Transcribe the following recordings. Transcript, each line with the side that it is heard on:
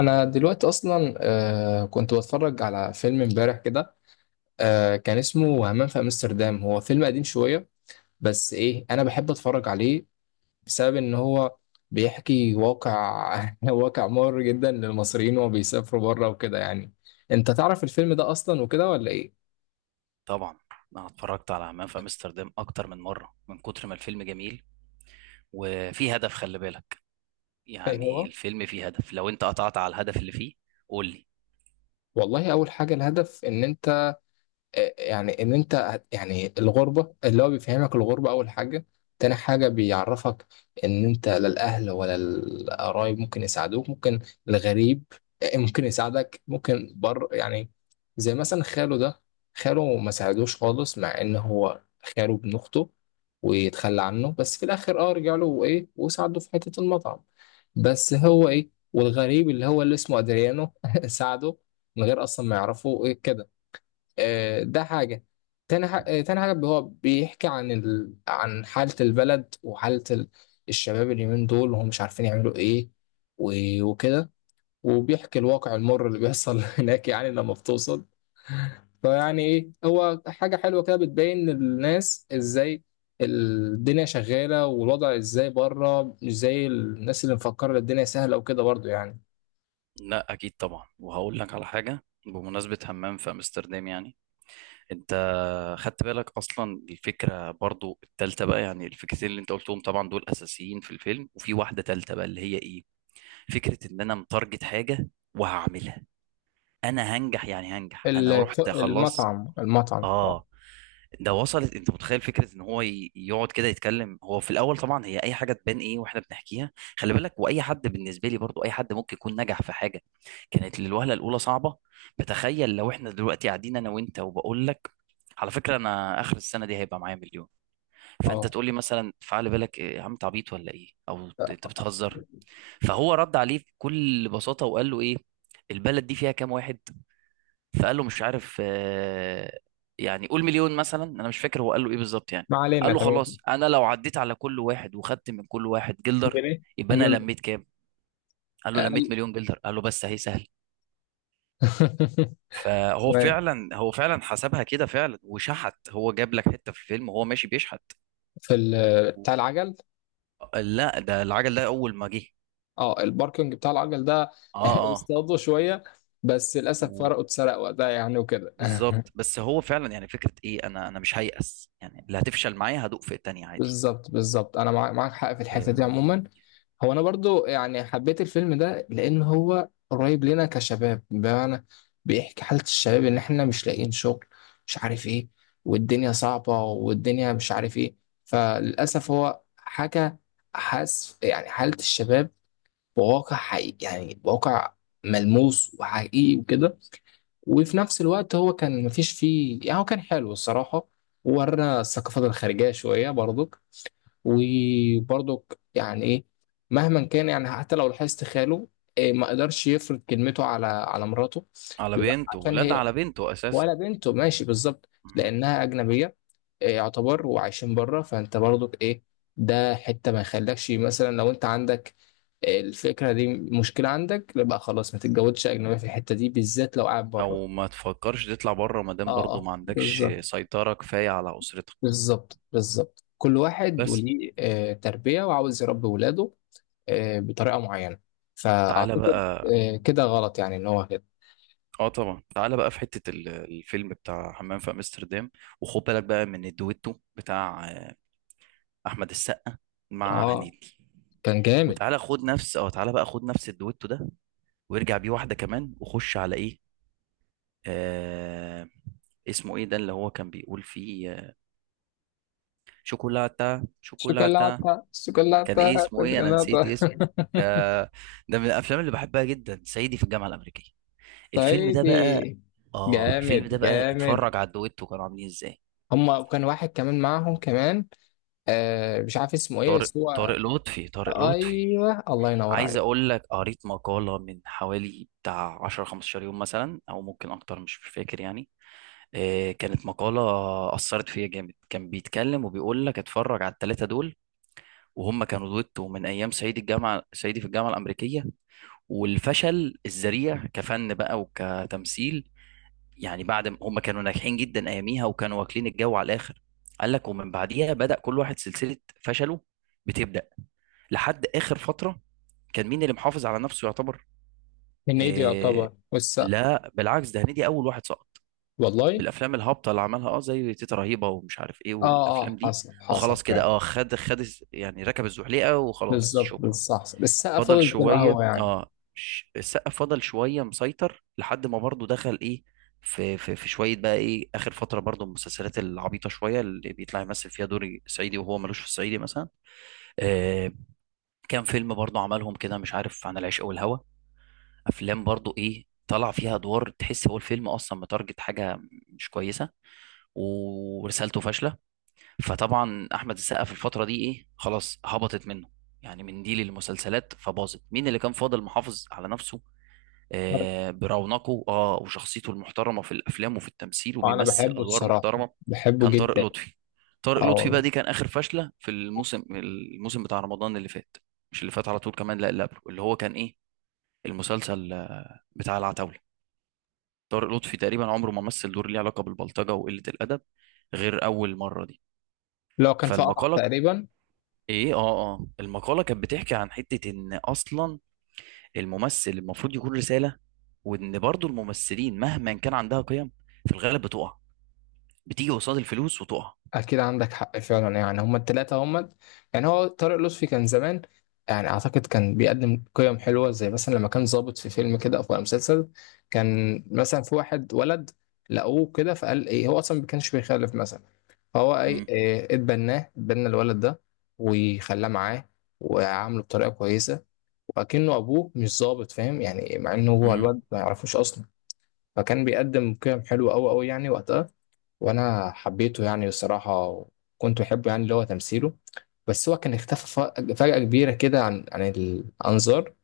left: انا دلوقتي اصلا. كنت بتفرج على فيلم امبارح كده. كان اسمه همام في امستردام، هو فيلم قديم شويه، بس ايه انا بحب اتفرج عليه بسبب ان هو بيحكي واقع واقع مر جدا للمصريين وهو بيسافروا بره وكده يعني. انت تعرف الفيلم ده اصلا وكده ولا ايه؟
right: طبعا، انا اتفرجت على همام في امستردام اكتر من مره من كتر ما الفيلم جميل. وفي هدف خلي بالك،
left: إيه
right: يعني
left: هو؟
right: الفيلم فيه هدف. لو انت قطعت على الهدف اللي فيه قول لي.
left: والله اول حاجه الهدف ان انت، يعني ان انت يعني الغربه، اللي هو بيفهمك الغربه اول حاجه. تاني حاجه بيعرفك ان انت لا الاهل ولا القرايب ممكن يساعدوك، ممكن الغريب ممكن يساعدك، ممكن بر يعني. زي مثلا خاله ده، خاله ما ساعدوش خالص، مع ان هو خاله ابن اخته، ويتخلى عنه، بس في الاخر اه رجع له وايه وساعده في حته المطعم. بس هو ايه، والغريب اللي هو اللي اسمه ادريانو ساعده من غير اصلا ما يعرفه ايه كده. ده حاجة. تاني حاجة، تاني حاجة هو بيحكي عن عن حالة البلد وحالة الشباب اليومين دول، وهم مش عارفين يعملوا ايه و... وكده، وبيحكي الواقع المر اللي بيحصل هناك يعني لما بتوصل. فيعني ايه، هو حاجة حلوة كده، بتبين للناس ازاي الدنيا شغالة، والوضع ازاي بره، مش زي الناس اللي مفكرة الدنيا سهلة وكده برضو يعني.
right: لا اكيد طبعا، وهقول لك على حاجه بمناسبه همام في امستردام. يعني انت خدت بالك اصلا الفكره برضو التالتة بقى؟ يعني الفكرتين اللي انت قلتهم طبعا دول اساسيين في الفيلم، وفي واحده تالتة بقى اللي هي ايه. فكره ان انا متارجت حاجه وهعملها، انا هنجح، يعني هنجح، انا رحت خلاص.
left: المطعم المطعم اه.
right: اه، ده وصلت؟ انت متخيل فكره ان هو يقعد كده يتكلم؟ هو في الاول طبعا هي اي حاجه تبان ايه واحنا بنحكيها. خلي بالك واي حد بالنسبه لي، برضو اي حد ممكن يكون نجح في حاجه كانت للوهله الاولى صعبه. بتخيل لو احنا دلوقتي قاعدين انا وانت، وبقول لك على فكره انا اخر السنه دي هيبقى معايا مليون، فانت
left: اه،
right: تقول لي مثلا فعلى بالك إيه يا عم، انت عبيط ولا ايه، او انت بتهزر. فهو رد عليه بكل بساطه وقال له ايه، البلد دي فيها كام واحد؟ فقال له مش عارف، يعني قول مليون مثلا، انا مش فاكر هو قال له ايه بالظبط يعني.
left: ما
right: قال
left: علينا.
right: له
left: تمام.
right: خلاص انا لو عديت على كل واحد وخدت من كل واحد جلدر،
left: جنيه.
right: يبقى انا
left: جلد.
right: لميت كام؟ قال له لميت
left: اقل.
right: مليون جلدر. قال له بس اهي سهل. فهو
left: تمام.
right: فعلا، هو فعلا حسبها كده فعلا وشحت، هو جاب لك حتة في الفيلم وهو ماشي بيشحت.
left: في
right: و-
left: بتاع العجل.
right: لا ده العجل ده اول ما جه.
left: اه الباركنج بتاع العجل ده.
right: اه اه.
left: اصطادوا شويه، بس للاسف
right: و-
left: فرقه اتسرق وقتها يعني وكده.
right: بالظبط. بس هو فعلا يعني فكرة ايه، انا مش هيأس، يعني اللي هتفشل معايا هدوق في التانية
left: بالظبط، بالظبط، انا معاك حق في الحته دي
right: عادي.
left: عموما. هو انا برضو يعني حبيت الفيلم ده لان هو قريب لنا كشباب، بمعنى بيحكي حاله الشباب، ان احنا مش لاقيين شغل، مش عارف ايه، والدنيا صعبه، والدنيا مش عارف ايه. فللاسف هو حاجه، حاس يعني حاله الشباب بواقع حقيقي، يعني بواقع ملموس وحقيقي وكده. وفي نفس الوقت هو كان مفيش فيه يعني، هو كان حلو الصراحه، وورنا الثقافات الخارجيه شويه برضو. وبرضك يعني ايه، مهما كان يعني، حتى لو لاحظت خاله، إيه ما قدرش يفرض كلمته على على مراته.
right: على
left: بيبقى
right: بنته،
left: عشان
right: لا ده
left: هي،
right: على بنته اساسا.
left: ولا بنته، ماشي بالظبط،
right: مهم.
left: لانها اجنبيه إيه، يعتبر وعايشين بره. فانت برضك ايه، ده حته ما يخلكش مثلا، لو انت عندك الفكره دي مشكله عندك، لا بقى خلاص ما تتجوزش اجنبيه في الحته دي بالذات لو قاعد بره.
right: او ما تفكرش تطلع بره ما دام
left: اه
right: برضه
left: اه
right: ما عندكش
left: بالظبط،
right: سيطرة كفاية على اسرتك.
left: بالظبط، بالظبط، كل واحد
right: بس
left: وليه تربيه وعاوز يربي ولاده بطريقه معينه.
right: تعالى
left: فاعتقد
right: بقى.
left: كده غلط يعني ان هو كده.
right: اه طبعا، تعالى بقى في حتة الفيلم بتاع حمام في امستردام، وخد بالك بقى من الدويتو بتاع احمد السقا مع
left: اه.
right: هنيدي.
left: كان جامد.
right: وتعالى خد نفس، اه تعالى بقى خد نفس الدويتو ده وارجع بيه واحدة كمان، وخش على ايه، آه... اسمه ايه ده اللي هو كان بيقول فيه شوكولاتة شوكولاتة.
left: شوكولاته
right: كان
left: شوكولاته
right: ايه اسمه، ايه انا
left: شوكولاته.
right: نسيت اسمه. ده، ده من الافلام اللي بحبها جدا، صعيدي في الجامعه الامريكيه. الفيلم ده بقى،
left: صعيدي.
right: اه الفيلم ده
left: جامد
right: بقى اتفرج
left: جامد.
right: على الدويتو كانوا عاملين ازاي.
left: هما، وكان واحد كمان معاهم كمان، آه مش عارف اسمه ايه
right: طارق،
left: بس هو.
right: طارق لطفي.
left: ايوه، الله ينور
right: عايز
left: عليك.
right: اقول لك، قريت مقاله من حوالي بتاع 10 15 يوم مثلا او ممكن اكتر مش فاكر يعني. كانت مقاله اثرت فيا جامد، كان بيتكلم وبيقول لك اتفرج على الثلاثه دول، وهم كانوا دويتو من ايام صعيدي الجامعه، صعيدي في الجامعه الامريكيه. والفشل الذريع كفن بقى وكتمثيل، يعني بعد ما هم كانوا ناجحين جدا اياميها وكانوا واكلين الجو على الاخر، قال لك ومن بعديها بدأ كل واحد سلسلة فشله بتبدأ لحد اخر فترة. كان مين اللي محافظ على نفسه يعتبر؟
left: هنيدي يعتبر،
right: إيه،
left: والسقا.
right: لا بالعكس ده هنيدي اول واحد سقط
left: والله.
right: بالافلام الهابطة اللي عملها، اه زي تيتا رهيبة ومش عارف ايه،
left: اه
right: والافلام
left: اه
right: دي.
left: حصل، حصل
right: وخلاص كده،
left: فعلا.
right: اه خد خد يعني ركب الزحليقة وخلاص
left: بالظبط،
right: شكرا.
left: بالظبط، السقا
right: فضل
left: فضل زي ما
right: شوية،
left: هو يعني.
right: اه السقا فضل شوية مسيطر لحد ما برضه دخل ايه في شوية بقى ايه اخر فترة برضه المسلسلات العبيطة شوية اللي بيطلع يمثل فيها دور صعيدي وهو ملوش في الصعيدي مثلا. آه، كام فيلم برضه عملهم كده مش عارف، عن العشق والهوى، افلام برضه ايه طلع فيها ادوار تحس هو الفيلم اصلا متارجت حاجة مش كويسة، ورسالته فاشلة. فطبعا احمد السقا في الفترة دي ايه خلاص هبطت منه، يعني من دي للمسلسلات فباظت. مين اللي كان فاضل محافظ على نفسه؟ برونقه، اه وشخصيته المحترمه في الافلام وفي التمثيل
left: وانا
right: وبيمثل
left: بحبه
right: ادوار
left: الصراحه،
right: محترمه،
left: بحبه
right: كان طارق
left: جدا.
right: لطفي. طارق
left: اه
right: لطفي بقى
left: والله.
right: دي كان اخر فشله في الموسم، الموسم بتاع رمضان اللي فات. مش اللي فات على طول كمان، لا اللي قبله، اللي هو كان ايه المسلسل بتاع العتاوله. طارق لطفي تقريبا عمره ما مثل دور ليه علاقه بالبلطجه وقله الادب غير اول مره دي.
left: لو كان في قرع
right: فالمقاله
left: تقريبا.
right: ايه، اه اه المقاله كانت بتحكي عن حته ان اصلا الممثل المفروض يكون رسالة، وان برضو الممثلين مهما كان عندها قيم في الغالب بتقع، بتيجي قصاد الفلوس وتقع.
left: اكيد عندك حق فعلا يعني، هما التلاتة هما، يعني هو طارق لطفي كان زمان، يعني اعتقد كان بيقدم قيم حلوه. زي مثلا لما كان ظابط في فيلم كده او في مسلسل، كان مثلا في واحد ولد لقوه كده، فقال ايه، هو اصلا ما كانش بيخالف مثلا، فهو ايه،
right: امم.
left: إيه، اتبناه، اتبنى الولد ده، وخلاه معاه، وعامله بطريقه كويسه، وأكنه ابوه، مش ظابط، فاهم يعني، مع انه هو
right: امم.
left: الواد ما يعرفوش اصلا. فكان بيقدم قيم حلوه قوي قوي يعني وقتها، وانا حبيته يعني الصراحه، وكنت بحبه يعني اللي هو تمثيله. بس هو كان اختفى فجأة كبيرة كده، عن عن الأنظار.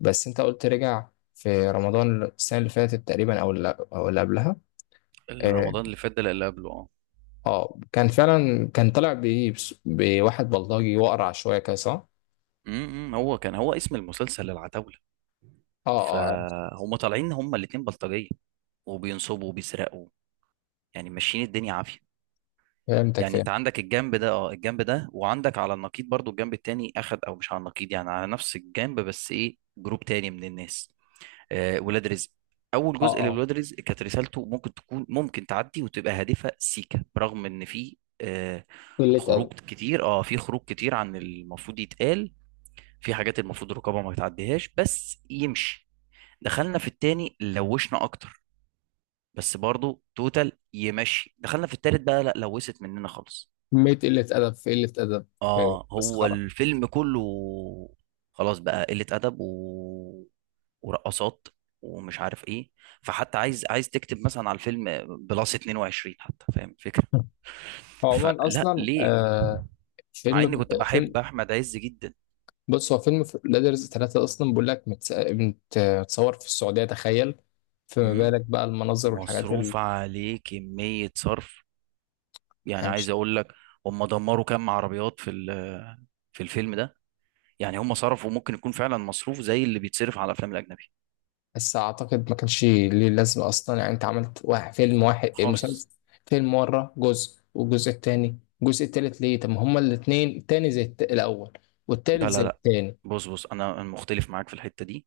left: بس أنت قلت رجع في رمضان السنة اللي فاتت تقريبا، أو اللي أو اللي قبلها. آه.
right: رمضان اللي فات ده لا، اللي قبله اه.
left: كان فعلا كان طالع بإيه، بواحد بلطجي وأقرع شوية كده، صح؟
right: امم، هو كان، هو اسم المسلسل العتاولة.
left: آه. آه
right: فهم طالعين هم الاتنين بلطجية، وبينصبوا وبيسرقوا، يعني ماشيين الدنيا عافية.
left: فهمتك،
right: يعني
left: فاهم.
right: انت عندك الجنب ده، اه الجنب ده، وعندك على النقيض برضو الجنب التاني اخد، او مش على النقيض، يعني على نفس الجنب بس ايه جروب تاني من الناس، ولاد رزق. اول
left: آه
right: جزء
left: آه
right: لولاد رزق كانت رسالته ممكن تكون، ممكن تعدي وتبقى هادفه سيكه، برغم ان في
left: قلة أدب.
right: خروج كتير، اه في خروج كتير عن المفروض يتقال، في حاجات المفروض الرقابه ما تعديهاش، بس يمشي. دخلنا في التاني، لوشنا اكتر بس برضو توتال يمشي. دخلنا في التالت بقى، لا لوست مننا خالص.
left: كمية قلة أدب، في قلة أدب، في
right: اه هو
left: مسخرة.
right: الفيلم كله خلاص بقى قلة أدب و... ورقصات ومش عارف ايه. فحتى عايز تكتب مثلا على الفيلم بلس 22 حتى، فاهم الفكرة.
left: هو عموما
right: فلا
left: أصلا
right: ليه،
left: آه
right: مع اني
left: فيلم،
right: كنت بحب
left: فيلم،
right: احمد عز جدا.
left: بص هو فيلم لادرز ثلاثة أصلا، بقول لك متصور في السعودية، تخيل. فما
right: مم.
left: بالك بقى المناظر والحاجات اللي
right: ومصروف عليه كمية صرف. يعني
left: يعني
right: عايز اقول لك، هم دمروا كام عربيات في في الفيلم ده. يعني هم صرفوا ممكن يكون فعلا مصروف زي اللي بيتصرف على الافلام الاجنبي
left: بس أعتقد ما كانش ليه لازمة أصلا، يعني أنت عملت واحد فيلم، واحد إيه،
right: خالص.
left: مسلسل، فيلم مرة جزء، والجزء التاني، الجزء التالت ليه؟ طب ما هما الاتنين التاني زي الأول، والتالت
right: لا
left: زي
right: لا لا،
left: التاني.
right: بص بص انا مختلف معاك في الحته دي.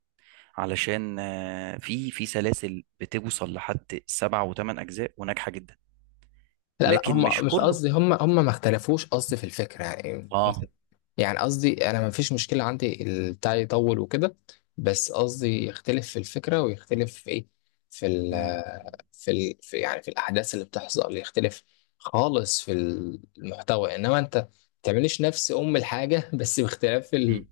right: علشان في سلاسل بتوصل لحد سبع وثمان اجزاء وناجحه جدا،
left: لا لا
right: لكن مش
left: هم مش
right: كله.
left: قصدي، هم ما اختلفوش، قصدي في الفكرة يعني.
right: اه.
left: يعني قصدي انا ما فيش مشكلة عندي البتاع يطول وكده، بس قصدي يختلف في الفكرة، ويختلف في ايه، في ال
right: مم.
left: في, ال في يعني في الاحداث اللي بتحصل، يختلف خالص في المحتوى. انما انت ما تعمليش نفس ام الحاجة بس باختلاف
right: مم.
left: ال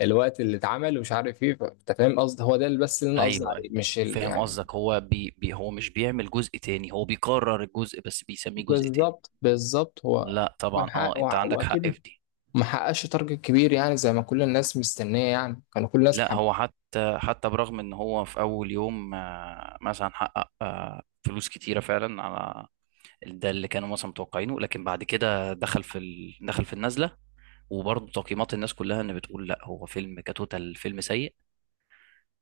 left: الوقت اللي اتعمل ومش عارف ايه، انت فاهم قصدي، هو ده اللي بس اللي انا قصدي
right: ايوه
left: عليه،
right: ايوه،
left: مش
right: فاهم
left: يعني.
right: قصدك. هو بي هو مش بيعمل جزء تاني، هو بيكرر الجزء بس بيسميه جزء تاني.
left: بالظبط، بالظبط، هو
right: لا طبعا، اه انت عندك حق
left: واكيد
right: في دي.
left: ما حققش تارجت كبير، يعني زي ما كل الناس مستنيه يعني، كانوا كل الناس
right: لا
left: محب.
right: هو حتى، حتى برغم ان هو في اول يوم مثلا حقق فلوس كتيرة فعلا، على ده اللي كانوا مثلا متوقعينه، لكن بعد كده دخل في دخل في النزله. وبرضه تقييمات الناس كلها، ان بتقول لا هو فيلم كتوتال فيلم سيء،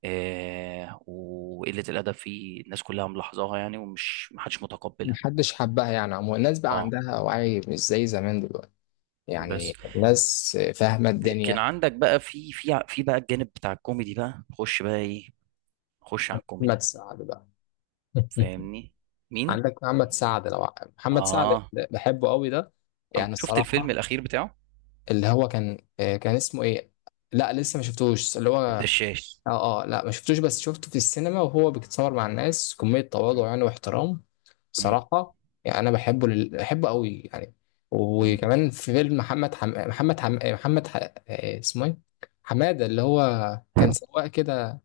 right: آه وقله الادب فيه الناس كلها ملاحظاها يعني، ومش محدش متقبلها.
left: محدش حبها يعني عموما، الناس بقى
right: اه
left: عندها وعي مش زي زمان دلوقتي،
right: بس.
left: يعني الناس فاهمه
right: لكن
left: الدنيا.
right: عندك بقى في في بقى الجانب بتاع الكوميدي بقى خش بقى ايه، خش على
left: محمد
right: الكوميدي.
left: سعد بقى.
right: فاهمني. مين؟
left: عندك محمد سعد، لو محمد سعد
right: اه،
left: بحبه قوي ده
right: عم-
left: يعني
right: شفت الفيلم
left: الصراحه.
right: الاخير بتاعه؟
left: اللي هو كان كان اسمه ايه؟ لا لسه ما شفتوش، اللي هو.
right: الدشاش.
left: اه اه لا ما شفتوش، بس شفته في السينما وهو بيتصور مع الناس، كمية تواضع
right: مم.
left: يعني واحترام
right: مم.
left: صراحة. يعني انا بحبه لل... بحبه قوي يعني.
right: مم.
left: وكمان في فيلم محمد حم... محمد حم... محمد ح... اسمه ايه، حمادة، اللي هو كان سواق كده،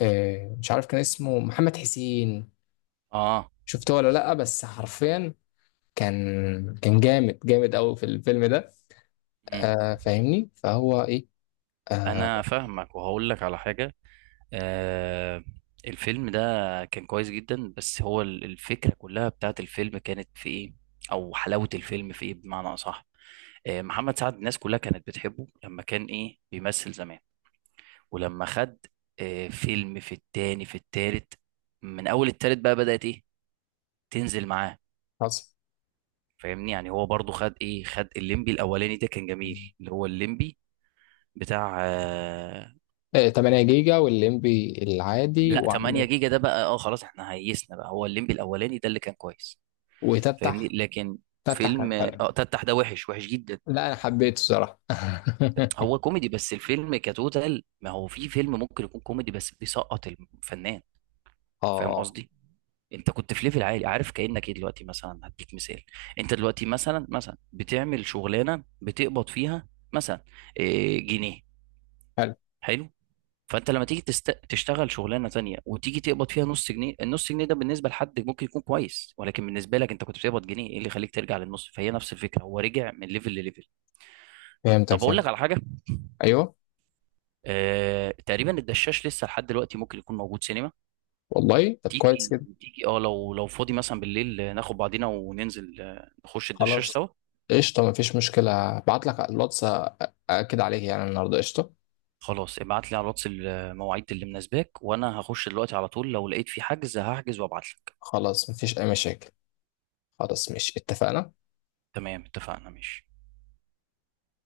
left: مش عارف، كان اسمه محمد حسين،
right: اه.
left: شفته ولا لا؟ بس حرفيا كان، كان جامد، جامد قوي في الفيلم ده.
right: مم.
left: آه فاهمني، فهو ايه، آه
right: انا فاهمك، وهقول لك على حاجه. آه، الفيلم ده كان كويس جدا، بس هو الفكره كلها بتاعت الفيلم كانت في ايه، او حلاوه الفيلم في ايه بمعنى اصح. آه، محمد سعد الناس كلها كانت بتحبه لما كان ايه بيمثل زمان. ولما خد آه فيلم في التاني في التالت، من اول التالت بقى بدات ايه تنزل معاه.
left: حصل.
right: فاهمني يعني، هو برضو خد ايه، خد الليمبي الاولاني ده كان جميل، اللي هو الليمبي بتاع،
left: آه 8 جيجا، والليمبي العادي،
right: لا
left: وعندك
right: 8 جيجا ده بقى اه خلاص احنا هيسنا بقى، هو الليمبي الاولاني ده اللي كان كويس. فاهمني،
left: وتفتح.
right: لكن
left: تفتح
right: فيلم
left: كان حلو.
right: اه تفتح ده وحش، وحش جدا.
left: لا انا حبيته الصراحه.
right: هو كوميدي بس الفيلم كتوتال، ما هو في فيلم ممكن يكون كوميدي بس بيسقط الفنان،
left: اه
right: فاهم
left: اه
right: قصدي. انت كنت في ليفل عالي عارف، كأنك ايه دلوقتي مثلا، هديك مثال. انت دلوقتي مثلا، مثلا بتعمل شغلانه بتقبض فيها مثلا اه، جنيه.
left: حلو.
right: حلو. فانت لما تيجي تست... تشتغل شغلانه تانية، وتيجي تقبض فيها نص جنيه، النص جنيه ده بالنسبه لحد ممكن يكون كويس، ولكن بالنسبه لك انت كنت بتقبض جنيه، ايه اللي يخليك ترجع للنص؟ فهي نفس الفكره، هو رجع من ليفل لليفل.
left: فهمتك،
right: طب اقول
left: فهمت.
right: لك على حاجه.
left: ايوه.
right: آه... تقريبا الدشاش لسه لحد دلوقتي ممكن يكون موجود سينما.
left: والله طب كويس
right: تيجي،
left: كده.
right: تيجي اه لو لو فاضي مثلا بالليل ناخد بعضينا وننزل نخش الدشاش
left: خلاص،
right: سوا.
left: قشطه مفيش مشكله، ابعت لك على الواتس. اكد عليك يعني النهارده، قشطه.
right: خلاص ابعت لي على الواتس المواعيد اللي مناسباك، وانا هخش دلوقتي على طول لو لقيت في حجز هحجز وابعت لك.
left: خلاص، مفيش اي مشاكل. خلاص، مش اتفقنا؟
right: تمام، اتفقنا، ماشي.